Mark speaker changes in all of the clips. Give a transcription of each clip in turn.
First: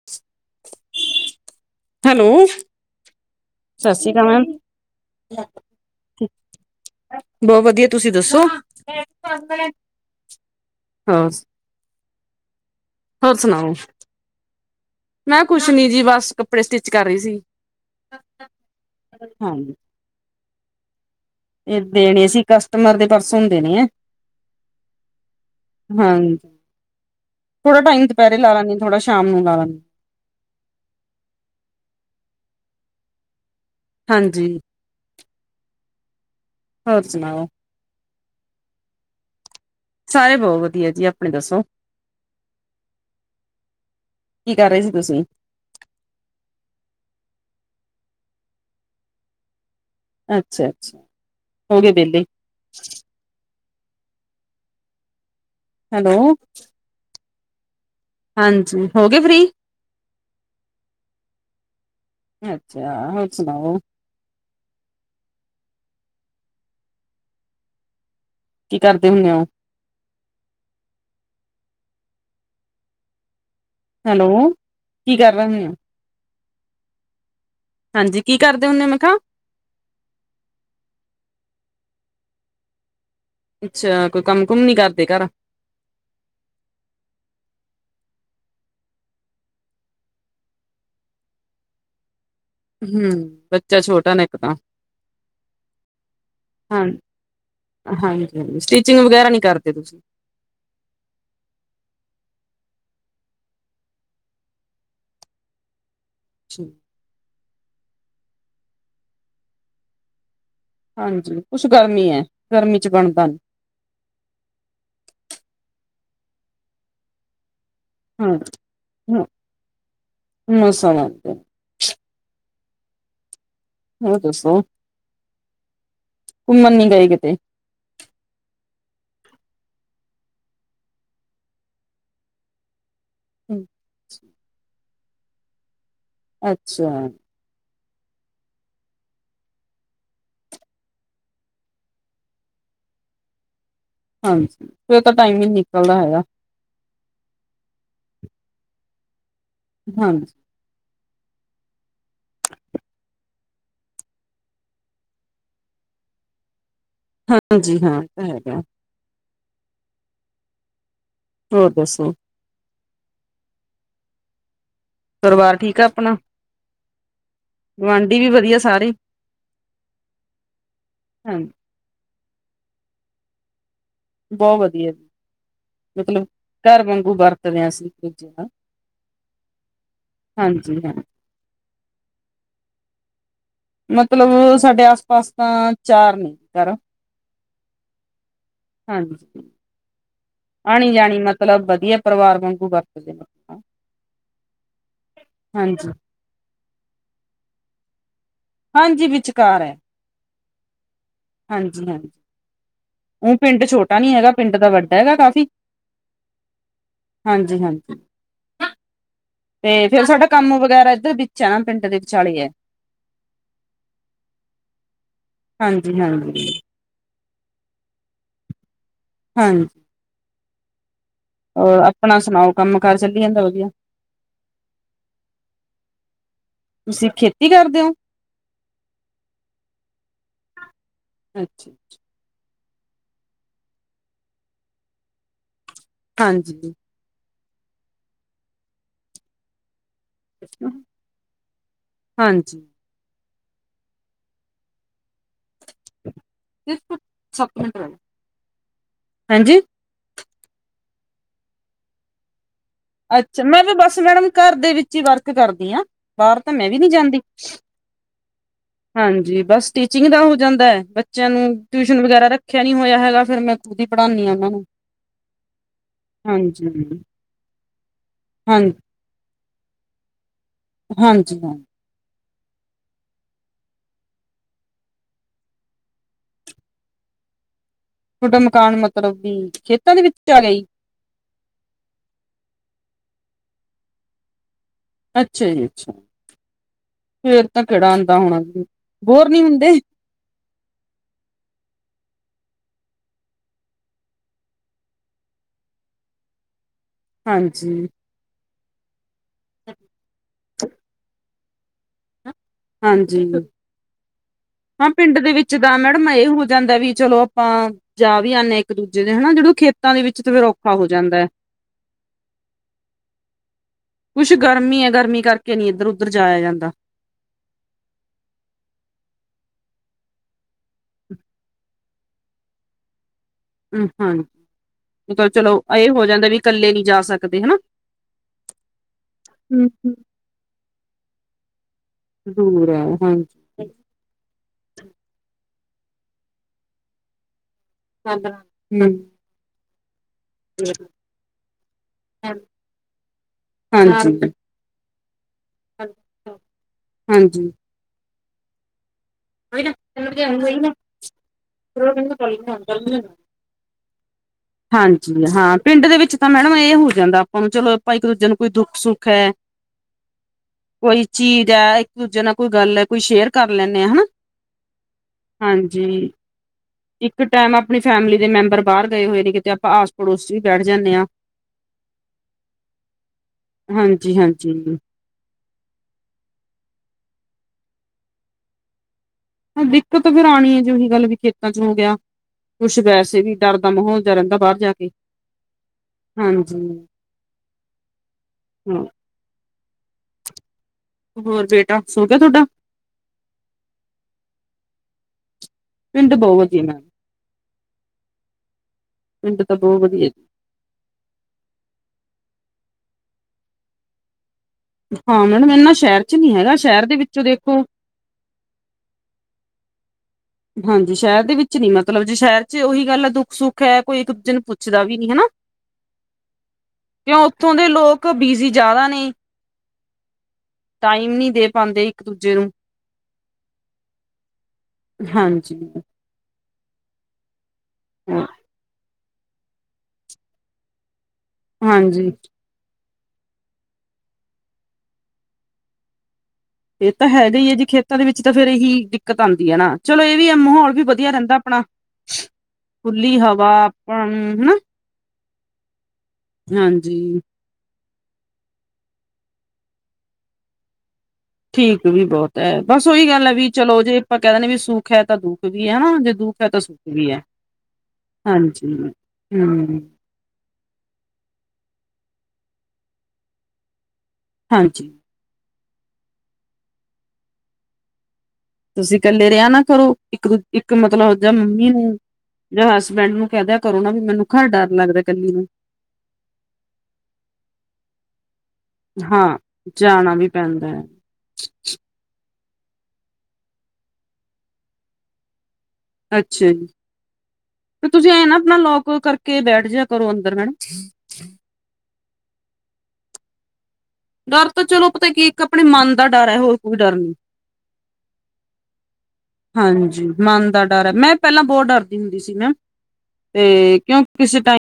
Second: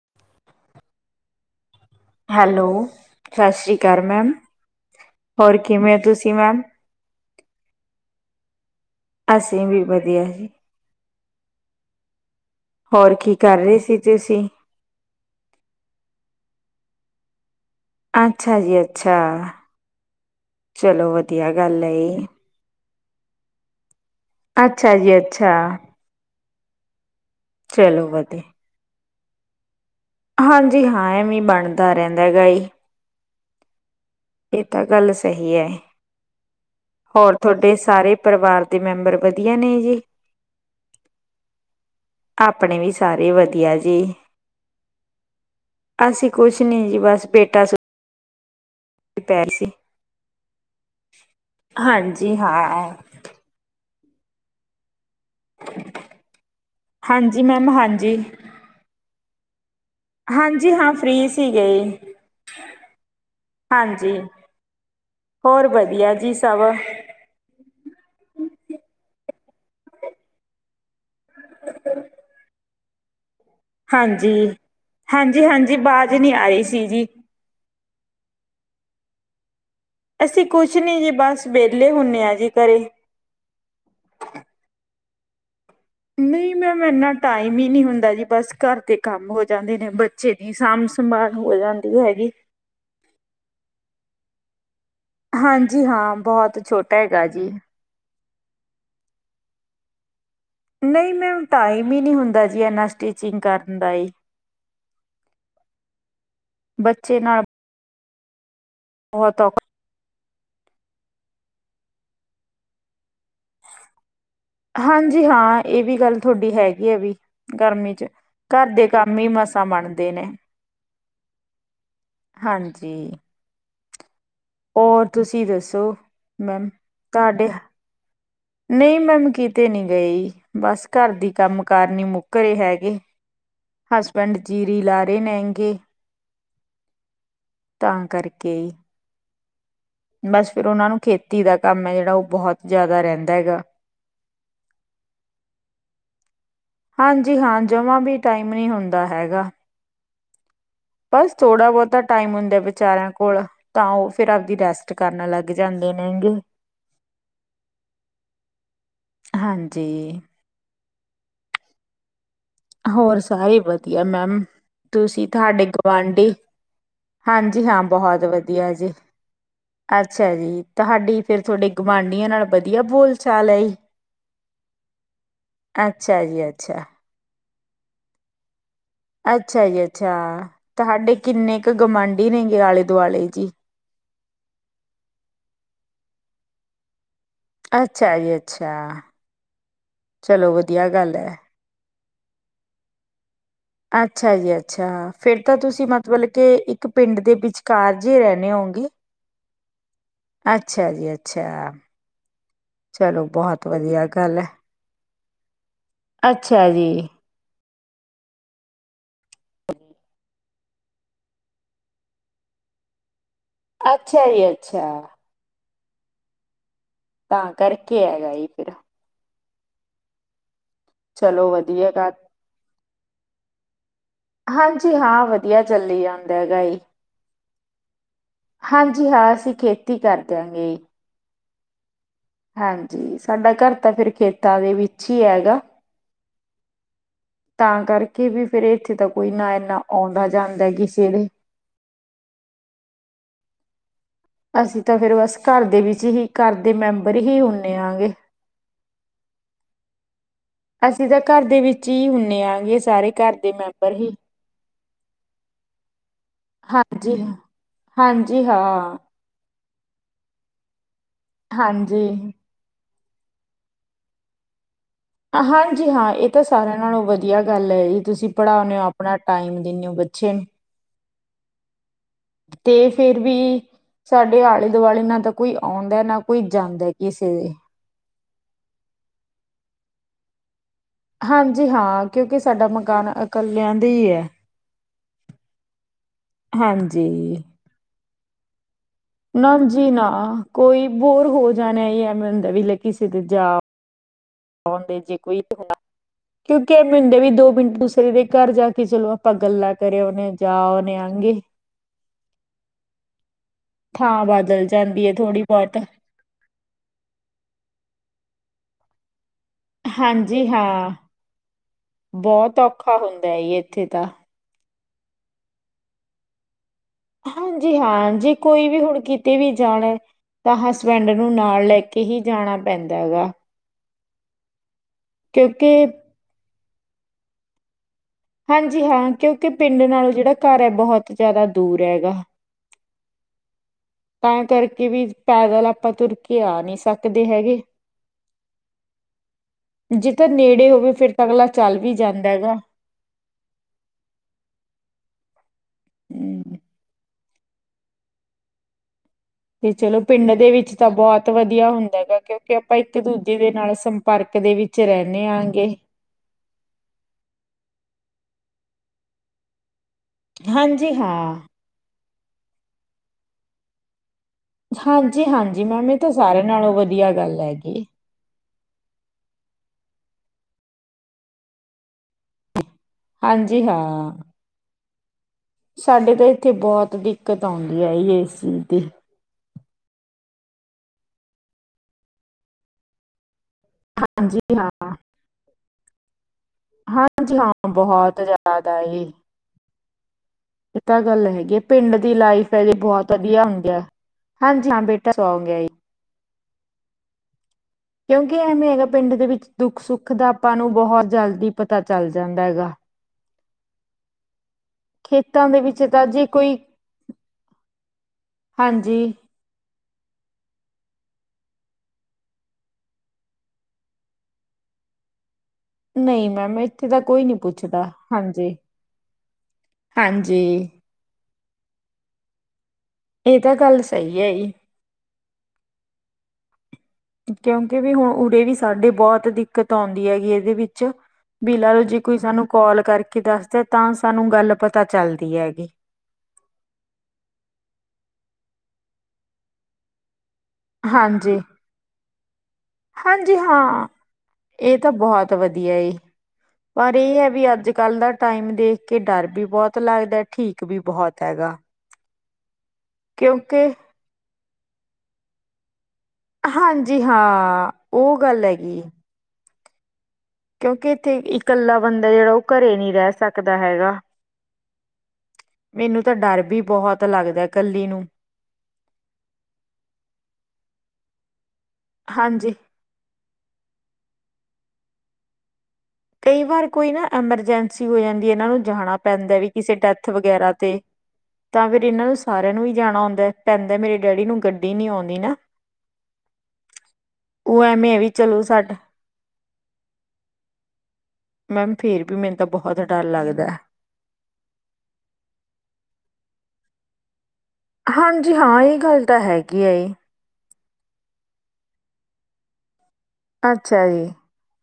Speaker 1: [inaudible]
Speaker 2: Hello, ਸਤਿ ਸ਼੍ਰੀ ਅਕਾਲ ਮੈਮ, ਹੋਰ ਕਿਵੇਂ ਹੋ ਤੁਸੀਂ ਮੈਮ?
Speaker 1: ਬੋਤ ਵਧੀਆ, ਤੁਸੀਂ ਦੱਸੋ।
Speaker 2: ਅਸੀਂ ਵੀ ਵਧੀਆ ਜੀ
Speaker 1: ਹਾਂ।
Speaker 2: ਹੋਰ ਕੀ ਕਰ ਰਹੇ ਸੀ? ਤੁਸੀ।
Speaker 1: ਮੈਂ ਕੁਛ ਨੀ ਜੀ, ਬਸ ਕੱਪੜੇ ਸਟਿੱਚ ਕਰ ਰਹੀ ਸੀ।
Speaker 2: ਅੱਛਾ ਜੀ ਅੱਛਾ, ਚਲੋ ਵਧੀਆ।
Speaker 1: ਏ
Speaker 2: ਗੱਲ ਹੈ ਜੀ
Speaker 1: ਦੇਣੇ ਸੀ, ਕਸਟਮਰ ਦੇ ਪਰਸੋਂ ਨੂੰ ਦੇਣੇ ਆ।
Speaker 2: ਅੱਛਾ ਜੀ ਅੱਛਾ।
Speaker 1: ਹਾਂਜੀ, ਥੋੜਾ ਟਾਈਮ
Speaker 2: ਚਲੋ
Speaker 1: ਦੁਪੈਹਰੇ
Speaker 2: ਵਧੀਆ
Speaker 1: ਲਾ ਲਾਂਗੀ, ਥੋੜਾ ਸ਼ਾਮ ਨੂੰ ਲਾ ਲਾਂਗੀ।
Speaker 2: ਹਾਂਜੀ ਹਾਂ, ਐਵੇਂ ਬਣਦਾ ਰੈਹਦਾ ਹੈਗਾ ਏ।
Speaker 1: ਹਾਂਜੀ।
Speaker 2: ਤਾਂ ਗੱਲ ਸਹੀ ਹੈ, ਹੋਰ ਥੋਡੇ ਸਾਰੇ ਪਰਿਵਾਰ। ਤੇ ਮੈਂਬਰ ਵਧੀਆ ਨੇ ਜੀ।
Speaker 1: ਸਾਰੇ ਬਹੁਤ ਵਧੀਆ ਜੀ। ਆਪਣੀ ਦੱਸੋ?
Speaker 2: ਆਪਣੇ ਵੀ ਸਾਰੇ ਵਧੀਆ ਜੀ।
Speaker 1: ਕੀ ਕਰ ਰਹੇ ਸੀ ਤੁਸੀਂ?
Speaker 2: ਅਸੀਂ ਕੁਛ ਨੀ ਜੀ ਬਸ ਬੇਟਾਂ ਸੁ ਪੈ ਰਹੀ ਸੀ।
Speaker 1: ਅੱਛਾ ਅੱਛਾ ਹੋ ਗਏ ਵਿਹਲੇ
Speaker 2: ਹਾਂਜੀ ਹਾਂ
Speaker 1: ਹੈਲੋ।
Speaker 2: ਹਾਂਜੀ ਮੈਮ ਹਾਂਜੀ।
Speaker 1: ਹਾਂਜੀ, ਹੋ ਗਏ ਫਰੀ।
Speaker 2: ਹਾਂਜੀ ਹਾਂ ਫਰੀ ਸੀਗੇ।
Speaker 1: ਅੱਛਾ ਹੋਰ ਸੁਣਾਓ।
Speaker 2: ਜੀ। ਹੋਰ ਵਧੀਆ ਜੀ ਸਭ।
Speaker 1: ਕੀ ਕਰਦੇ ਹੁੰਨੇ ੳ। ਹੈਲੋ
Speaker 2: ਹਾਂਜੀ-
Speaker 1: ਕੀ ਕਰ ਰਹੇ
Speaker 2: ਹਾਂਜੀ-
Speaker 1: ਹੁੰਦੇ ਹੋ
Speaker 2: ਹਾਂਜੀ, ਬਾਜ਼ ਨਹੀਂ ਆ ਰਹੀ ਸੀ ਜੀ।
Speaker 1: ਹਾਂਜੀ, ਕੀ ਕਰਦੇ ਹੁੰਨੇ ਮੈਂ ਕਿਹਾ।
Speaker 2: ਅਸੀਂ ਕੁਛ ਨਹੀਂ ਜੀ, ਬਸ ਵਿਹਲੇ ਹੁੰਨੇ ਆਂ ਜੀ ਘਰੇ।
Speaker 1: ਅੱਛਾ, ਕੋਈ ਕੰਮ ਕੁਮ ਨੀ ਕਰਦੇ ਘਰ।
Speaker 2: ਨਹੀਂ ਮੈਮ ਇੰਨਾ ਟਾਈਮ ਈ ਨੀ ਹੁੰਦਾ ਜੀ, ਬਸ ਘਾਰ ਦੇ ਕੰਮ ਹੋ ਜਾਂਦੇ ਨੇ ਬ ਬੱਚੇ ਦੀ ਸਾਂਭ ਸੰਭਾਲ ਹੋ ਜਾਂਦੀ ਹੈਗੀ।
Speaker 1: ਹੂੰ ਬੱਚਾ ਛੋਟਾ ਨਾ ਇੱਕ ਤਾਂ
Speaker 2: ਹਾਂਜੀ ਹਾਂ ਬਹੁਤ ਛੋਟਾ ਹੈਗਾ ਜੀ।
Speaker 1: ਹਾਂਜੀ ਹਾਂਜੀ ਸਟਿਚਿੰਗ ਵਗੈਰਾ ਨਹੀਂ ਕਰਦੇ ਤੁਸੀਂ।
Speaker 2: ਨਹੀਂ ਮੈਮ ਟਾਈਮ ਈ ਨੀ ਹੁੰਦਾ ਜੀ ਏਨਾ ਸਟਿਚਿੰਗ ਕਰਨ ਦਾਈ।
Speaker 1: ਠੀਕ
Speaker 2: ਬੱਚੇ ਨਾਲ ਬੋਤ ਔ
Speaker 1: ਹਾਂਜੀ ਕੁੱਛ ਗਰਮੀ ਏ, ਗਰਮੀ ਚ ਬਣਦਾ ਨੀ।
Speaker 2: ਹਾਂਜੀ ਹਾਂ ਏ ਵੀ ਗੱਲ ਤੁਹਾਡੀ ਹੈਗੀ ਏ ਵੀ ਗਰਮੀ ਚ
Speaker 1: ਹਾਂ
Speaker 2: ਘਰ ਦੇ ਕੰਮ ਹੀ ਮਸਾਂ ਮੰਨਦੇ ਨੇ।
Speaker 1: ਮ ਸਮਮਤ [unintelligible]
Speaker 2: ਹਾਂਜੀ।
Speaker 1: ਹੋਰ ਦੱਸੋ।
Speaker 2: ਹੋਰ ਤੁਸੀਂ ਦੱਸੋ ਮੈਮ
Speaker 1: ਘੁੰਮਣ ਨੀ ਗਏ ਕਿਤੇ
Speaker 2: ਤੁਹਾਡੇ ਨਹੀਂ ਮੈਮ ਕਿਤੇ ਨੀ ਗਈ, ਬਸ ਘਾਰ ਦੀ ਕੰਮ ਕਾਰ ਨੀ ਮੁੱਕ ਰਰੇ ਹੈਗੇ। ਹਸਬੈਂਡ ਜੀਰੀ ਲਾਰੇ ਨੇਗੇ।
Speaker 1: ਅੱਛਾ
Speaker 2: ਤਾਂ ਕਰਕੇ। ਬਸ ਫੇਰ ਉਹਨਾਂ ਨੂੰ ਖੇਤੀ ਦਾ ਕੰਮ ਏ ਜਿਹੜਾ, ੳ ਬਹੁਤ ਜ਼ਿਆਦਾ ਰਹਿੰਦਾ ਹੈਗਾ।
Speaker 1: ਹਾਂਜੀ ਫੇਰ ਤਾਂ ਟਾਈਮ ਈ ਨੀ ਨਿਕਲਦਾ ਹੈਗਾ।
Speaker 2: ਹਾਂਜੀ ਹਾਂ ਜਮਾਂ ਵੀ ਟਾਈਮ ਨੀ ਹੁੰਦਾ ਹੈਗਾ।
Speaker 1: ਹਾਂਜੀ।
Speaker 2: ਬਸ ਥੋੜਾ ਬਹੁਤਾ ਟਾਈਮ ਹੁੰਦਾ ਵਿਚਾਰਿਆਂ ਕੋਲ ਤਾਂ ੳ ਫੇਰ ਆਪਦੀ ਰੈਸਟ ਕਰਨ ਲੱਗ ਜਾਂਦੇ ਨੇਗੇੇ।
Speaker 1: ਹਾਂਜੀ ਹਾਂ ਐ ਤਾਂ ਹੈਗੈ।
Speaker 2: ਹਾਂਜੀ
Speaker 1: ਹੋਰ ਦੱਸੋ?
Speaker 2: ਹੋਰ, ਸਾਰੇ ਵਧੀਆ ਮੈਮ। ਤੁਸੀਂ
Speaker 1: ਪਰਿਵਾਰ
Speaker 2: ਤੁਹਾਡੇ
Speaker 1: ਠੀਕ ਆ ਆਪਣਾ
Speaker 2: ਗੁਵਾਢੀ, ਹਾਂਜੀ ਹਾਂ,
Speaker 1: ਗੁਆਂਢੀ
Speaker 2: ਬਹੁਤ
Speaker 1: ਵੀ
Speaker 2: ਵਧੀਆ ਜੀ।
Speaker 1: ਸਾਰੇ
Speaker 2: ਅੱਛਾ ਜੀ, ਤੁਹਾਡੀ ਫੇਰ
Speaker 1: ਹਾਂਜੀ
Speaker 2: ਤੁਹਾਡੇ ਗੁਆਂਢੀਆਂ ਨਾਲ ਵਧੀਆ ਬੋਲਚਾਲ ਹੈ ਜੀ?
Speaker 1: ਬੋ ਵਧੀਆ ਜੀ,
Speaker 2: ਅੱਛਾ
Speaker 1: ਮਤਲਬ
Speaker 2: ਜੀ
Speaker 1: ਘਰ
Speaker 2: ਅੱਛਾ,
Speaker 1: ਵਾਂਗੂ ਵਰਤਦੇ ਅਸੀ ਇੱਕ ਦੂਜੇ ਨਾ
Speaker 2: ਅੱਛਾ ਜੀ ਅੱਛਾ,
Speaker 1: ਹਾਂ
Speaker 2: ਤੁਹਾਡੇ ਕਿੰਨੇ ਕੁ ਗਵਾਂਢੀ ਨੇਗੇ, ਆਲੇ ਦੁਆਲੇ ਜੀ।
Speaker 1: ਮਤਲਬ, ਸਾਡੇ ਆਸ ਪਾਸ ਤਾਂ, ਚਾਰ ਨੇ ਘਰ।
Speaker 2: ਅੱਛਾ ਜੀ। ਅੱਛਾ,
Speaker 1: ਹਾਂਜੀ,
Speaker 2: ਚਲੋ ਵਧੀਆ ਗੱਲ
Speaker 1: ਆਣੀ-ਜਾਣੀ
Speaker 2: ਹੈ।
Speaker 1: ਮਤਲਬ ਵਧੀਆ। ਪਰਿਵਾਰ ਵਾਂਗੂ ਵਰਤਦੇ ਹਨ।
Speaker 2: ਅੱਛਾ ਜੀ ਅੱਛਾ, ਫੇਰ ਤਾਂ ਤੁਸੀਂ ਮਤਲਬ ਕੇ ਇੱਕ ਪਿੰਡ ਦੇ ਵਿਚਕਾਰ ਜੀ, ਰੈਹਣੇ ਹੋਗੇ,
Speaker 1: ਹਾਂਜੀ ਵਿਚਕਾਰ
Speaker 2: ਅੱਛਾ ਜੀ ਅੱਛਾ।
Speaker 1: ਹਾਂਜੀ-ਹਾਂਜੀ।
Speaker 2: ਚਲੋ
Speaker 1: ਓਹ ਪਿੰਡ
Speaker 2: ਬਹੁਤ
Speaker 1: ਛੋਟਾ
Speaker 2: ਵਧੀਆ
Speaker 1: ਨੀ ਹੈਗਾ,
Speaker 2: ਗੱਲ ਹੈ।
Speaker 1: ਪਿੰਡ ਤਾਂ ਵੱਡਾ ਹੈਗਾ ਕਾਫ਼ੀ।
Speaker 2: ਅੱਛਾ ਜੀ।
Speaker 1: ਹਾਂਜੀ ਹਾਂਜੀ। ਤੇ ਫੇਰ ਸਾਡਾ ਕੰਮ ਵਗੈਰਾ, ਏਧਰ ਵਿੱਚ ਹੈ ਨਾ ਪਿੰਡ ਦੇ ਵਿਚਾਲੇ ਈ ਐ।
Speaker 2: ਅੱਛਾ ਜੀ ਅੱਛਾ।
Speaker 1: ਹਾਂਜੀ-ਹਾਂਜੀ।
Speaker 2: ਤਾਂ ਕਰਕੇ ਹੈਗਾ ਏ, ਫੇਰ।
Speaker 1: ਹਾਂਜੀ।
Speaker 2: ਚਲੋ
Speaker 1: ਹੋਰ,
Speaker 2: ਵਧੀਆ ਗੱਲ
Speaker 1: ਆਪਣਾ ਸੁਣਾਓ? ਕੰਮ ਕਾਰ ਚੱਲੀ ਜਾਂਦਾ ਵਧੀਆ?
Speaker 2: ਹਾਂਜੀ ਹਾਂ, ਵਧੀਆ ਚੱਲੀ ਜਾਂਦਾ ਹੈਗਾ।
Speaker 1: ਤੁਸੀਂ ਖੇਤੀ ਕਰਦੇ ਓ?
Speaker 2: ਹਾਂਜੀ ਹਾਂ, ਅਸੀਂ ਖੇਤੀ ਕਰਦੇ ਆਗੇ।
Speaker 1: ਅੱਛਾ-ਅੱਛਾ।
Speaker 2: ਹਾਂਜੀ, ਸਾਡਾ ਘਰ ਤਾਂ ਫ਼ੇਰ ਖੇਤਾਂ ਦੇ ਵਿੱਚ ਈ ਹੈਗਾ।
Speaker 1: ਹਾਂਜੀ।
Speaker 2: ਤਾਂ ਕਰਕੇ ਵੀ ਫੇਰ, ਏਥੇ ਤਾਂ ਕੋਈ ਨਾਂ ਇੰਨਾ ਆਉਂਦਾ-ਜਾਂਦਾ ਕਿਸੇ ਦੇ
Speaker 1: ਹਾਂਜੀ।
Speaker 2: ਅਸੀਂ ਤਾਂ ਫੇਰ ਬਸ ਘਰ ਦੇ ਵਿੱਚ ਹੀ, ਘਰ ਦੇ ਮੈਂਬਰ ਹੀ
Speaker 1: ਸੱਤ
Speaker 2: ਹੁੰਨੇ
Speaker 1: ਮਿੰਟ ਰਹਿ ਗਏ।
Speaker 2: ਆਂਗੇ।
Speaker 1: ਹਾਂਜੀ
Speaker 2: ਅਸੀਂ ਤਾਂ ਘਰ ਦੇ ਵਿੱਚ ਈ ਹੁੰਨੇਂ ਆਂਗੇ, ਸਾਰੇ ਘਰ
Speaker 1: ਅੱਛਾ
Speaker 2: ਦੇ
Speaker 1: ਮੈਂ ਵੀ
Speaker 2: ਮੈਂਬਰ
Speaker 1: ਬਸ
Speaker 2: ਹੀ।
Speaker 1: ਮੈਡਮ ਘਰ ਦੇ ਵਿੱਚ ਈ ਵਰਕ ਕਰਦੀ ਆ। ਬਾਰ ਤਾਂ ਮੈਂ ਵੀ ਨੀਂ ਜਾਂਦੀ,
Speaker 2: ਹਾਂਜੀ ਹਾਂਜੀ ਹਾਂ
Speaker 1: ਹਾਂਜੀ ਬਸ ਟੀਚਿੰਗ ਦਾ ਹੋ ਜਾਂਦਾ ਐ, ਬੱਚੇਆਂ ਨੂੰ ਟਿਊਸ਼ਨ ਵਗੈਰਾ
Speaker 2: ਹਾਂਜੀ
Speaker 1: ਰੱਖ ਖਿਆ ਨੀ ਹੋਇਆ ਹੈਗਾ, ਫੇਰ ਮੈਂ, ਖੁਦ ਈ ਪੜ੍ਹਾਂਨੀ ਆਂ ਓਨਾਂ ਨੂੰ।
Speaker 2: ਹਾਂਜੀ ਹਾਂ, ਏ ਤਾਂ
Speaker 1: ਹਾਂਜੀ
Speaker 2: ਸਾਰੇਆਂ ਨਾਲੋਂ ਵਧੀਆ ਗੱਲ ਐ, ਜੀ ਤੁਸੀਂ
Speaker 1: ਹਾਂ
Speaker 2: ਪੜਾਉਨੇਂ ਓ ਆਪਣਾ ਟਾਈਮ ਦਿੰਨੇ ਓ, ਬੱਚੇ ਨੂੰ।
Speaker 1: ਹਾਂਜੀ ਹਾਂ।
Speaker 2: ਤੇ ਫੇਰ ਵੀ ਸਾਡੇ ਆਲ਼ੇ-ਦੁਆਲ਼ੇ ਨਾਂ ਤਾਂ ਕੋਈ ਆਉਂਦਾ, ਨਾਂ ਕੋਈ ਜਾਂਦਾ ਕਿਸੇ ਦੇ।
Speaker 1: ਥੋਡਾ ਮਕਾਨ ਮਤਲਬ, ਵੀ ਖੇਤਾਂ ਦੇ ਵਿੱਚ ਆ ਗਿਆ ਜੀ।
Speaker 2: ਹਾਂਜੀ ਹਾਂ, ਕਿਉਂਕਿ ਸਾਡਾ ਮਕਾਨ ਇਕੱਲਿਆਂ ਦੇ ਈ ਐ।
Speaker 1: ਅੱਛਾ ਜੀ ਅੱਛਾ,
Speaker 2: ਹਾਂਜੀ
Speaker 1: ਫੇਰ ਤਾਂ ਕੇੜਾ ਆਂਦਾ ਹੋਣਾ ਜੀ। ਬੋਰ ਨਹੀਂ ਹੁੰਦੇ
Speaker 2: ਨਾਂਜੀ ਨਾਂ, ਕੋਈ ਬੋਰ ਹੋ ਜਾਣੇ ਆਂ ਜੀ, ਐਵੇਂ ਹੁੰਦਾ ਵੀ ਲੈ ਕਿਸੇ ਤੇ ਜਾ ਆਂਦੇ ਜੇ ਕੋਈ, [unintelligible] ਕਿਉਂਕਿ ਬੰਦੇ ਵੀ ਦੋ ਮਿੰਟ
Speaker 1: ਹਾਂਜੀ
Speaker 2: ਦੂਸਰੇ ਦੇ ਘਰ ਜਾ ਕੇ ਚਲੋ ਆਪਾਂ ਗੱਲਾਂ ਕਰੇ ਆਉਨੇ ਆਂ ਜਾ ਆਉਨੇ ਆਂਗੇ।
Speaker 1: ਹਾਂਜੀ।
Speaker 2: ਥਾਂ ਬਾਦਲ
Speaker 1: ਹਾਂ ਪਿੰਡ ਦੇ ਵਿੱਚ ਦਾ ਮੈਡਮ ਇਹ ਹੋ ਜਾਂਦਾ ਵੀ ਚਲੋ ਆਪਾਂ, ਜਾ ਵੀ ਆਨੇ ਆਂ ਇੱਕ-ਦੂਜੇ ਦੇ ਹਨਾਂ ਜਦੋਂ ਖੇਤ ਖੇਤਾਂ ਦੇ ਵਿੱਚ ਤੇ ਫ਼ੇਰ ਔਖਾ ਹੋ ਜਾਂਦੈ।
Speaker 2: ਬੋਤ ਔਖਾ ਹੁੰਦਾ ਜੀ ਏਥੇ ਤਾਂ।
Speaker 1: ਕੁਛ ਗਰਮੀ ਐ ਗਰਮੀ ਕਰ ਕੇ ਨੀਂ ਇੱਧਰ-ਉੱਧਰ ਜਾਇਆ ਜਾਂਦਾ।
Speaker 2: ਹਾਂਜੀ ਹਾਂ ਜੇ ਕੋਈ ਵੀ ਹੁਣ ਕਿਤੇ ਵੀ ਜਾਣਾ, ਤਾਂ ਹਸਬੈਂਡ ਨੂੰ ਨਾਲ ਲੈ ਕੇ ਹੀ ਜਾਣਾ ਪੈਂਦਾ ਗਾ।
Speaker 1: ਮ, ਹਾਂ, ਚਲੋ
Speaker 2: ਕਿਉਂਕਿ
Speaker 1: ਇਹ ਹੋ ਜਾਂਦਾ ਵੀ ਕੱਲੇ ਨਹੀਂ ਜਾ ਸਕਦੇ ਹਨਾਂ।
Speaker 2: ਹਾਂਜੀ ਹਾਂ ਕਿਉਂਕਿ ਪਿੰਡ
Speaker 1: ਹੂੰ
Speaker 2: ਨਾਲੋਂ ਜਿਹੜਾ ਘਰ ਐ, ਬਹੁਤ ਜ਼ਿਆਦਾ ਦੂਰ ਹੈਗਾ।
Speaker 1: ਦੂਰ ਆ ਹਾਂਜੀ।
Speaker 2: ਤਾਂ ਕਰਕੇ ਵੀ ਪੈਦਲ, ਆਪਾਂ ਤੁਰ ਕੇ ਆ ਨੀਂ ਸਕਦੇ ਹੈਗੇ।
Speaker 1: [unintelligible]
Speaker 2: ਜੇ ਤਾਂ ਨੇੜੇ ਹੋਵੇ ਫੇਰ ਤਾਂ ਅਗਲਾ ਚੱਲ ਵੀ ਜਾਂਦਾ ਹੈਗਾ।
Speaker 1: ਹਾਂਜੀ।
Speaker 2: ਹਮ
Speaker 1: ਹਾਂਜੀ।
Speaker 2: ਤੇ ਚਲੋ ਪਿੰਡ ਦੇ ਵਿੱਚ ਤਾਂ ਬਹੁਤ ਵਧੀਆ ਹੁੰਦਾ ਹੈਗਾ ਕਿਉਂਕਿ ਆਪਾਂ ਇੱਕ-ਦੂਜੇ ਦੇ ਨਾਲ ਸੰਪ ਪਰਕ ਦੇ ਵਿੱਚ ਰਹਿੰਨੇ
Speaker 1: ਹਾਂ
Speaker 2: ਆਂਗੇ।
Speaker 1: ਪਿੰਡ ਦੇ ਵਿੱਚ ਤਾਂ ਮੈਡਮ ਇਹ ਹੋ ਜਾਂਦਾ ਆਪਾਂ ਨੂੰ, ਚਲੋ ਆਪਾਂ ਇੱਕ-ਦੂਜੇ ਨੂੰ ਕੋਈ ਦੁੱਖ-ਸੁੱਖ ਐ।
Speaker 2: ਹਾਂਜੀ
Speaker 1: ਕੋਈ
Speaker 2: ਹਾਂ
Speaker 1: ਚੀਜ਼ ਐ, ਇੱਕ-ਦੂਜੇ ਨਾਲ ਕੋਈ ਗੱਲ ਐ, ਕੋਈ ਸ਼ੇਅਰ ਕਰ ਲੈਂਨੇ ਆਂ ਹਨਾਂ।
Speaker 2: ਹਾਂਜੀ-ਹਾਂਜੀ ਮੈਮ ਇਹ ਤਾਂ ਸਾਰਿਆਂ ਨਾਲੋਂ ਵਧੀਆ ਗੱਲ ਹੈਗੀ।
Speaker 1: ਫੈਮਲੀ ਦੇ ਮੈਂਬਰ ਬਾਹਰ ਗਏ ਹੋਏ ਨੇ ਕਿਤੇ, ਆਪਾਂ ਆਸ-ਪੜੋਸ ਚ' ਵੀ ਬੈਠ ਜਾਂਨੇ ਆਂ।
Speaker 2: ਹਾਂਜੀ ਹਾਂ
Speaker 1: ਹਾਂਜੀ- ਹਾਂਜੀ-
Speaker 2: ਸਾਡੇ ਤਾਂ ਇਥੇ ਬਹੁਤ ਦਿਕਤ ਆਉਦੀ ਹੈ। ਇਸ ਚੀਜ ਦੀ-
Speaker 1: ਹ ਦਿਕਤ ਫਿਰ ਆਉਣੀ ਹੈ। ਜੇ ਉਹੀ ਗੱਲ ਵੀ ਖੇਤਾ 'ਚ ਹੋ ਗਿਆ ਕੁਛ ਵੈਸੇ ਵੀ- ਡਰ ਦਾ ਮਾਹੌਲ ਜਾ ਰਹਿਦਾ
Speaker 2: ਹਾਂਜੀ
Speaker 1: ਬਾਹਰ ਜਾ ਕੇ
Speaker 2: ਹਾਂ,
Speaker 1: ਹਾਂਜੀ
Speaker 2: ਹਾਂਜੀ ਹਾਂ ਬਹੁਤ ਜ਼ਿਆਦਾ
Speaker 1: ਹਾਂ
Speaker 2: ਗਾਈ ਇਹ ਤਾਂ ਗੱਲ
Speaker 1: ਹੋਰ
Speaker 2: ਹੈਗੀ ਹੈ।
Speaker 1: ਬੇਟਾ
Speaker 2: ਪਿੰਡ
Speaker 1: ਸੋ
Speaker 2: ਦੀ
Speaker 1: ਗਿਆ ਤੁਹਾਡਾ
Speaker 2: ਲਾਈਫ ਹੈ ਜੀ ਬਹੁਤ- ਵਧੀਆ ਹੁੰਦੀ ਹੈ ਹਾਂਜੀ ਹਾਂ ਬੇਟਾ ਸੋ ਗਿਆ ਜੀ
Speaker 1: ਪਿੰਡ ਬਹੁਤ ਵਧੀਆ ਮੈਮ
Speaker 2: ਕਿਉਕਿ ਐਵੇ ਹੈਗਾ ਪਿੰਡ ਦੇ ਵਿਚ
Speaker 1: ਤਾਂ
Speaker 2: ਦੁਖ
Speaker 1: ਬਹੁਤ ਵਧੀਆ
Speaker 2: ਸੁਖ ਦਾ- ਆਪਾ ਨੂੰ ਬਹੁਤ ਜਲਦੀ ਪਤਾ ਚਲ ਜਾਦਾ ਹੈਗਾ।
Speaker 1: ਹਾਂ
Speaker 2: ਖੇਤਾਂ
Speaker 1: ਮੈਡਮ
Speaker 2: ਦੇ
Speaker 1: ਇਨਾ
Speaker 2: ਵਿੱਚ
Speaker 1: ਸ਼ਹਿਰ
Speaker 2: ਤਾਂ
Speaker 1: 'ਚ
Speaker 2: ਜੇ
Speaker 1: ਨੀ ਹੈਗਾ
Speaker 2: ਕੋਈ
Speaker 1: ਸ਼ਹਿਰ ਦੇ ਵਿਚੋ ਦੇਖੋ-
Speaker 2: ਹਾਂਜੀ-
Speaker 1: ਹਾਂਜੀ ਸ਼ਹਿਰ ਦੇ ਵਿਚ ਨੀ ਮਤਲਬ ਜੇ ਸ਼ਹਿਰ 'ਚ ਉਹੀ ਗੱਲ ਹੈ। ਦੁਖ ਸੁਖ ਹੈ। ਕੋਈ ਇਕ ਦੂਜੇ ਨੂੰ ਪੁੱਛਦਾ ਵੀ ਨੀ ਹਨਾ-
Speaker 2: ਨਹੀਂ ਮੈਮ ਇਥੇ ਤਾਂ
Speaker 1: ਕਿਉਂ
Speaker 2: ਕੋਈ ਨੀ
Speaker 1: ਉੱਥੋਂ ਦੇ
Speaker 2: ਪੁੱਛਦਾ
Speaker 1: ਲੋਕ ਬਿਜ਼ੀ
Speaker 2: ਹਾਂਜੀ-
Speaker 1: ਜ਼ਿਆਦਾ ਨੇ
Speaker 2: ਹਾਂਜੀ-
Speaker 1: ਟਾਈਮ ਨੀ ਦੇ ਪਾਦੇ ਇਕ ਦੂਜੇ ਨੂੰ-
Speaker 2: ਇਹ ਤਾਂ ਗੱਲ ਸਹੀ ਹੈ ਜੀ
Speaker 1: ਹਾਂਜੀ-
Speaker 2: ਕਿਉਕਿ ਵੀ ਹੁਣ
Speaker 1: ਹਾਂ,
Speaker 2: ਉਰੇ ਵੀ ਸਾਡੇ ਬਹੁਤ ਦਿਕਤ ਆਉਦੀ ਹੈਗੀ ਇਹਦੇ ਵਿਚ- ਵੀ ਲਓ ਜੀ
Speaker 1: ਹਾਂਜੀ
Speaker 2: ਕੋਈ ਸਾਨੂੰ ਕਾਲ ਕਰਕੇ ਦਸਦਾ ਤਾਂ ਸਾਨੂੰ ਗੱਲ ਪਤਾ ਚਲਦੀ ਹੈਗੀ।
Speaker 1: ਇਹ ਤਾਂ ਹੈਗਾ ਹੀ ਹੈ ਜੀ ਖੇਤਾ ਦੇ ਵਿਚ ਤਾਂ ਫੇਰ ਇਹੀ ਦਿਕਤ ਆਉਦੀ ਹੈ ਨਾ ਚਲੋ ਇਹ ਵੀ ਆ ਮਾਹੌਲ- ਵੀ ਵਧੀਆ ਰਹਿਦਾ
Speaker 2: ਹਾਂਜੀ,
Speaker 1: ਆਪਣਾ ਖੁਲੀ
Speaker 2: ਹਾਂਜੀ
Speaker 1: ਹਵਾ
Speaker 2: ਹਾਂ
Speaker 1: ਆਪਾਂ ਨੂੰ ਹਨਾ।
Speaker 2: ਇਹ ਤਾਂ ਬਹੁਤ ਵਧੀਆ ਜੀ ਪਰ ਇਹ
Speaker 1: ਹਾਂਜੀ
Speaker 2: ਹੈ ਵੀ ਅਜ- ਕਲ ਦਾ- ਟਾਈਮ ਦੇਖ ਕੇ ਡਰ ਵੀ ਬਹੁਤ ਲਗਦਾ ਠੀਕ ਵੀ ਬਹੁਤ- ਹੈਗਾ
Speaker 1: ਠੀਕ ਵੀ ਬਹੁਤ ਹੈ। ਬਸ ਉਹੀ ਗੱਲ ਹੈ। ਵੀ
Speaker 2: ਕਿਉਂਕਿ
Speaker 1: ਚਲੋ ਜੇ ਆਪਾ ਕਹਿ ਦਿੰਨੇ ਵੀ ਸੁਖ ਹੈ। ਤਾਂ ਦੁਖ ਵੀ ਹੈ। ਹਨਾ ਜੇ ਦੁਖ- ਤਾਂ ਸੁਖ
Speaker 2: ਹਾਂਜੀ
Speaker 1: ਵੀ ਹੈ।
Speaker 2: ਹਾਂ ਉਹ ਗੱਲ
Speaker 1: ਹਾਂਜੀ! ਹੂੰ -
Speaker 2: ਕਿਉਕਿ ਇਥੇ ਇਕਲਾ ਬੰਦਾ ਜਿਹੜਾ ਉਹ ਘਰੇ ਨਹੀ ਰਹਿ ਸਕਦਾ ਹੈਗਾ।
Speaker 1: ਹਾਂਜੀ-
Speaker 2: ਮੈਨੂੰ ਤਾਂ ਡਰ ਵੀ ਬਹੁਤ ਲਗਦਾ ਕਲੀ ਨੂੰ-
Speaker 1: ਤੁਸੀ ਇਕਲੇ ਰਿਹਾ ਨਾ ਕਰੋ ਇਕ ਦੂ ਇਕ ਮਤਲਬ ਜਾਂ ਮੰਮੀ ਨੂੰ
Speaker 2: ਹਾਂਜੀ
Speaker 1: ਜਾਂ ਹਸਬੈਡ ਨੂੰ ਕਹਿ ਕਰੋ ਨਾ ਵੀ ਮੈਨੂੰ ਘਰ ਡਰ ਲਗਦਾ ਇਕਲੀ ਨੂੰ।
Speaker 2: ਕਈ ਵਾਰ ਕੋਈ ਨਾ ਐਮਰਜੈਂਸੀ ਹੋ ਜਾਦੀ ਇਹਨਾ ਨੂੰ ਜਾਣਾ
Speaker 1: ਹਾਂ
Speaker 2: ਪੈਦਾ ਵੀ ਕਿਸੇ ਡੈਥ
Speaker 1: ਜਾਣਾ ਵੀ
Speaker 2: ਵਗੈਰਾ
Speaker 1: ਪੈਂਦਾ
Speaker 2: ਤੇ-
Speaker 1: ਹੈ
Speaker 2: ਤਾਂ ਫੇਰ ਇਹਨਾਂ ਨੂੰ ਸਾਰਿਆਂ ਨੂੰ ਹੀ ਜਾਣਾ ਆਉਂਦਾ ਪੈਂਦਾ ਮੇਰੇ ਡੈਡੀ ਨੂੰ ਗੱਡੀ ਨੀ ਆਉਦੀ ਨਾ
Speaker 1: ਅਛਾ ਜੀ
Speaker 2: ਉਹ
Speaker 1: ਤੇ
Speaker 2: ਐਵੇਂ ਵੀ
Speaker 1: ਤੁਸੀ ਐ ਨਾ
Speaker 2: ਚਲੋ
Speaker 1: ਆਪਣਾ
Speaker 2: ਸਾਡਾ
Speaker 1: ਲੋਕ ਕਰਕੇ ਬੈਠ ਜਾ ਕਰੋ ਅੰਦਰ ਮੈਡਮ-
Speaker 2: ਮੈਮ ਫੇਰ ਵੀ ਮੈਨੂੰ ਤਾਂ ਬਹੁਤ ਡਰ ਲਗਦਾ-
Speaker 1: ਡਰ ਤਾਂ ਚਲੋ ਪਤਾ ਕੀ ਹੈ ਇਕ ਆਪਣੇ ਮਨ ਦਾ ਡਰ ਹੈ। ਹੋਰ ਕੋਈ ਡਰ ਨਹੀ-
Speaker 2: ਹਾਂਜੀ! ਹਾਂ! ਇਹ ਗੱਲ ਤਾਂ ਹੈਗੀ ਹੈ ਜੀ।
Speaker 1: ਹਾਂਜੀ ਮਨ ਦਾ ਡਰ ਹੈ। ਮੈ ਪਹਿਲਾ ਬਹੁਤ ਡਰਦੀ ਹੁੰਦੀ ਸੀ ਮੈਮ ਤੇ
Speaker 2: ਅੱਛਾ
Speaker 1: ਕਿਉਂ
Speaker 2: ਜੀ
Speaker 1: ਕਿਸੇ ਟਾਈਮ-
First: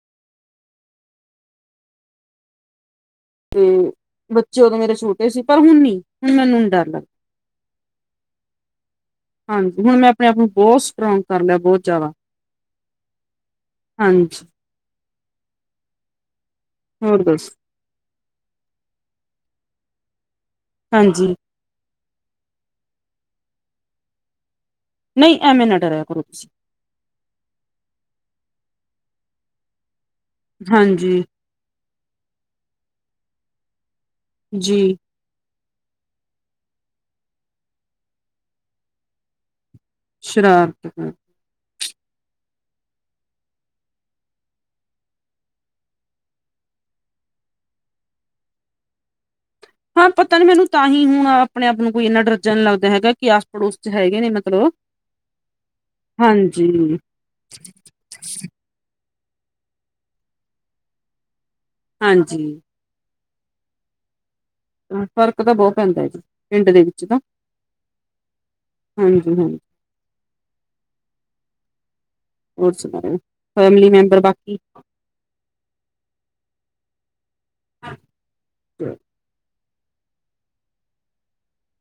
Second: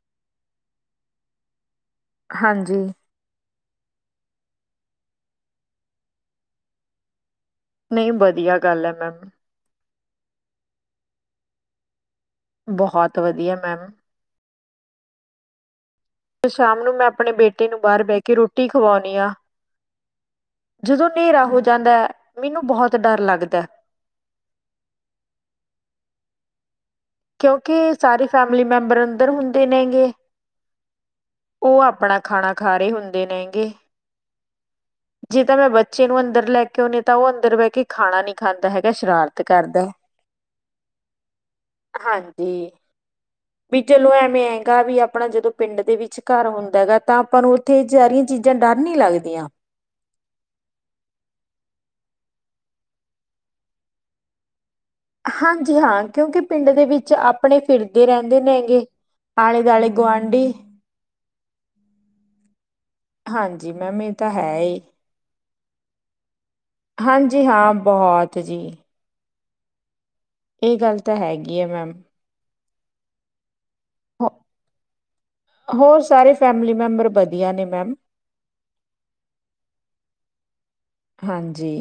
Speaker 2: ਹਾਂਜੀ-
Speaker 1: ਤੇ ਬੱਚੇ ਉਦੋ ਮੇਰੇ ਛੋਟੇ ਸੀ ਪਰ ਹੁਣ ਨੀ ਹੁਣ ਮੈਨੂੰ ਨੀ ਡਰ ਲਗਦਾ-
Speaker 2: ਨਹੀ ਵਧੀਆ ਗੱਲ ਹੈ। ਮੈਮ-
Speaker 1: ਹਾਂਜੀ! ਹੁਣ ਮੈ ਆਪਣੇ ਆਪ ਨੂੰ ਬਹੁਤ ਸਟਰੋਗ ਕਰ ਲਿਆ ਬਹੁਤ ਜਿਆਦਾ-
Speaker 2: ਬਹੁਤ ਵਧੀਆ ਮੈਮ-
Speaker 1: ਹਾਂਜੀ-
Speaker 2: ਫੇਰ ਸ਼ਾਮ ਨੂੰ ਮੈ
Speaker 1: ਹੋਰ
Speaker 2: ਆਪਣੇ
Speaker 1: ਦੱਸ
Speaker 2: ਬੇਟੇ ਨੂੰ ਬਾਹਰ ਬਹਿ ਕੇ ਰੋਟੀ ਖਵਾਉਣੀ ਹਾਂ। ਜਦੋ
Speaker 1: ਹਾਂਜੀ
Speaker 2: ਹਨੇਰਾ ਹੋ ਜਾਦਾ ਹੈ। ਮੈਨੂੰ ਬਹੁਤ ਡਰ ਲਗਦਾ ਹੈ।
Speaker 1: ਨਹੀ ਐਵੇ ਨਾ ਡਰਿਆ ਕਰੋ ਤੁਸੀ-
Speaker 2: ਕਿਉਕਿ ਸਾਰੇ ਫੈਮਿਲੀ ਮੈਬਰ ਅੰਦਰ ਹੁੰਦੇ ਨੇਗੇ-
Speaker 1: ਹਾਂਜੀ-
Speaker 2: ਉਹ ਆਪਣਾ ਖਾਣਾ ਖਾ ਰਹੇ ਹੁੰਦੇ ਨੇ ਗੇ।
Speaker 1: ਜੀ।
Speaker 2: ਜੇ ਤਾਂ ਮੈਂ ਬੱਚੇ ਨੂੰ ਅੰਦਰ ਲੈ ਕੇ ਆਉਂਦੀ ਤਾਂ ਉਹ ਅੰਦਰ ਬਹਿ ਕੇ ਖਾਣਾ ਨਹੀ ਖਾਂਦਾ ਹੈਗਾ ਸ਼ਰਾਰਤ ਕਰਦਾ।
Speaker 1: ਸ਼ਰਾਰਤ ਕਰਦਾ
Speaker 2: ਹਾਂਜੀ!
Speaker 1: [inaudible]
Speaker 2: ਵੀ ਚਲੋ ਐਵੇਂ ਹੈਗਾ ਵੀ ਆਪਣਾ ਜਦੋਂ ਪਿੰਡ ਦੇ ਵਿੱਚ ਘਰ ਹੁੰਦਾ ਹੈਗਾ ਤਾਂ ਆਪਾਂ ਨੂੰ ਉੱਥੇ ਜੇਰੀ ਚੀਜ਼ਾਂ ਡਰ ਨੀ ਲੱਗਦੀਆਂ।
Speaker 1: ਹਾਂ! ਪਤਾ ਨੀ ਮੈਨੂੰ ਤਾਂ ਹੀ ਹੁਣ ਆਪਣੇ ਆਪ ਨੂੰ ਕੋਈ ਇੰਨਾ ਡਰ ਜਾ ਨਹੀਂ ਲੱਗਦਾ ਹੈਗਾ ਕਿ ਆਸ ਪੜੋਸ 'ਚ ਹੈਗੇ ਨੇ ਮਤਲਬ
Speaker 2: ਹਾਂਜੀ! ਹਾਂ! ਕਿਉਂਕਿ
Speaker 1: ਹਾਂਜੀ
Speaker 2: ਪਿੰਡ ਦੇ ਵਿੱਚ ਆਪਣੇ ਫਿਰਦੇ ਰਹਿੰਦੇ ਨੇ ਗੇ ਆਲੇੇ ਦੁਆਲੇੇ ਗੁਆਂਢੀ
Speaker 1: ਹਾਂਜੀ।
Speaker 2: ਹਾਂਜੀ ਮੈਮ ਇਹ ਤਾਂ ਹੈ ਜੀ।
Speaker 1: ਹਾਂ! ਫਰਕ ਤਾਂ ਬਹੁਤ ਪੈਂਦਾ ਹੈ ਜੀ। ਪਿੰਡ ਦੇ
Speaker 2: ਹਾਂਜੀ! ਹਾਂ! ਬਹੁਤ ਜੀ।
Speaker 1: ਹਾਂਜੀ-ਹਾਂਜੀ।
Speaker 2: ਇਹ ਗੱਲ ਤਾਂ ਹੈਗੀ ਐ ਮੈਮ
Speaker 1: ਹੋਰ ਸੁਣਾਓ? ਫੈਮਲੀ ਮੈਂਬਰ
Speaker 2: ਹੋ
Speaker 1: ਬਾਕੀ
Speaker 2: ਹੋਰ ਸਾਰੇ ਫੈਮਿਲੀ ਮੈਂਬਰ ਵਧੀਆ ਨੇ ਮੈਮ
Speaker 1: [inaudible]
Speaker 2: ਹਾਂਜੀ,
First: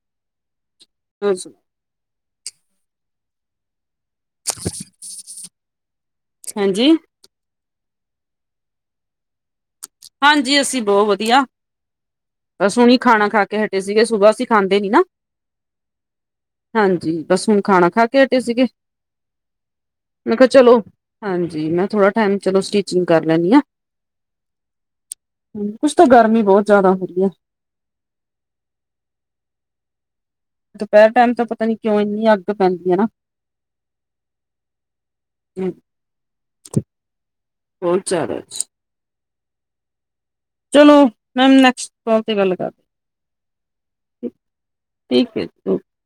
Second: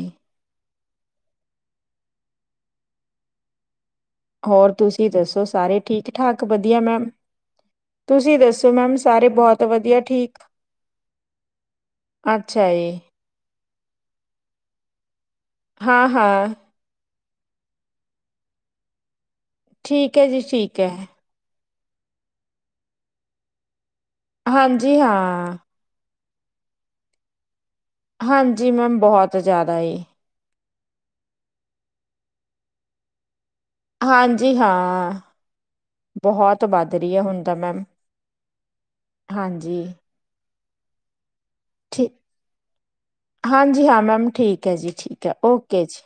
Speaker 1: ਹਾਂਜੀ,
Speaker 2: ਹੋਰ ਤੁਸੀਂ ਦੱਸੋ ਸਾਰੇ ਠੀਕ ਠਾਕ ਵਧੀਆ
Speaker 1: ਹਾਂਜੀ
Speaker 2: ਮੈਮ? ਤੁਸੀਂ ਦੱਸੋ ਮੈਮ ਸਾਰੇ ਬਹੁਤ ਵਧੀਆ ਠੀਕ
Speaker 1: ਹਾਂਜੀ ਅਸੀਂ ਬਹੁਤ ਵਧੀਆ,
Speaker 2: ਅੱਛਾ
Speaker 1: ਬਸ
Speaker 2: ਜੀ
Speaker 1: ਹੁਣੀ ਖਾਣਾ ਖਾ ਕੇ ਹਟੇ ਸੀਗੇ ਸੁਬਹ ਅਸੀਂ ਖਾਂਦੇ ਨੀ ਨਾ।
Speaker 2: ਹਾਂ-ਹਾਂ,
Speaker 1: ਹਾਂਜੀ ਬਸ ਹੁਣ ਖਾਣਾ ਖਾ ਕੇ ਹਟੇ ਸੀਗੇ,
Speaker 2: ਠੀਕ ਹੈ
Speaker 1: ਮੈਂ
Speaker 2: ਜੀ
Speaker 1: ਕਿਹਾ ਚਲੋ
Speaker 2: ਠੀਕ ਹੈ
Speaker 1: ਹਾਂਜੀ ਮੈਂ ਥੋੜ੍ਹਾ ਟਾਈਮ ਚਲੋ ਸਟੀਚਿੰਗ ਕਰ ਲੈਂਨੀ ਆਂ।
Speaker 2: ਹਾਂਜੀ ਹਾਂ।
Speaker 1: ਕੁੱਛ ਤਾਂ ਗਰਮੀ ਬਹੁਤ ਜਿਆਦਾ ਹੁੰਦੀ ਐ।
Speaker 2: ਹਾਂਜੀ ਮੈਮ ਬਹੁਤ ਜ਼ਿਆਦਾ ਏ।
Speaker 1: ਦੁਪਹਿਰ ਟਾਈਮ ਤਾਂ ਪਤਾ ਨੀ ਕਿਉਂ ਇੰਨੀ ਅੱਗ ਪੈਂਦੀ ਐ ਨਾ।
Speaker 2: ਹਾਂਜੀ ਹਾਂ, ਬਹੁਤ। ਤੋਂ ਵੱਧ ਰੀ ਐ ਹੁਣ ਤਾਂ ਮੈਮ
Speaker 1: ਬਹੁਤ ਜ਼ਿਆਦਾ
Speaker 2: ਹਾਂਜੀ।
Speaker 1: ਚਲੋ, ਮੈਮ ਨੈਕਸਟ
Speaker 2: ਠੀ,
Speaker 1: ਕਾਲ ਤੇ ਗੱਲ ਕਰਦੇ
Speaker 2: ਹਾਂਜੀ ਹਾਂ ਮੈਮ ਠੀਕ ਐ ਜੀ ਠੀਕ ਐ ਓਕੇ ਜੀ।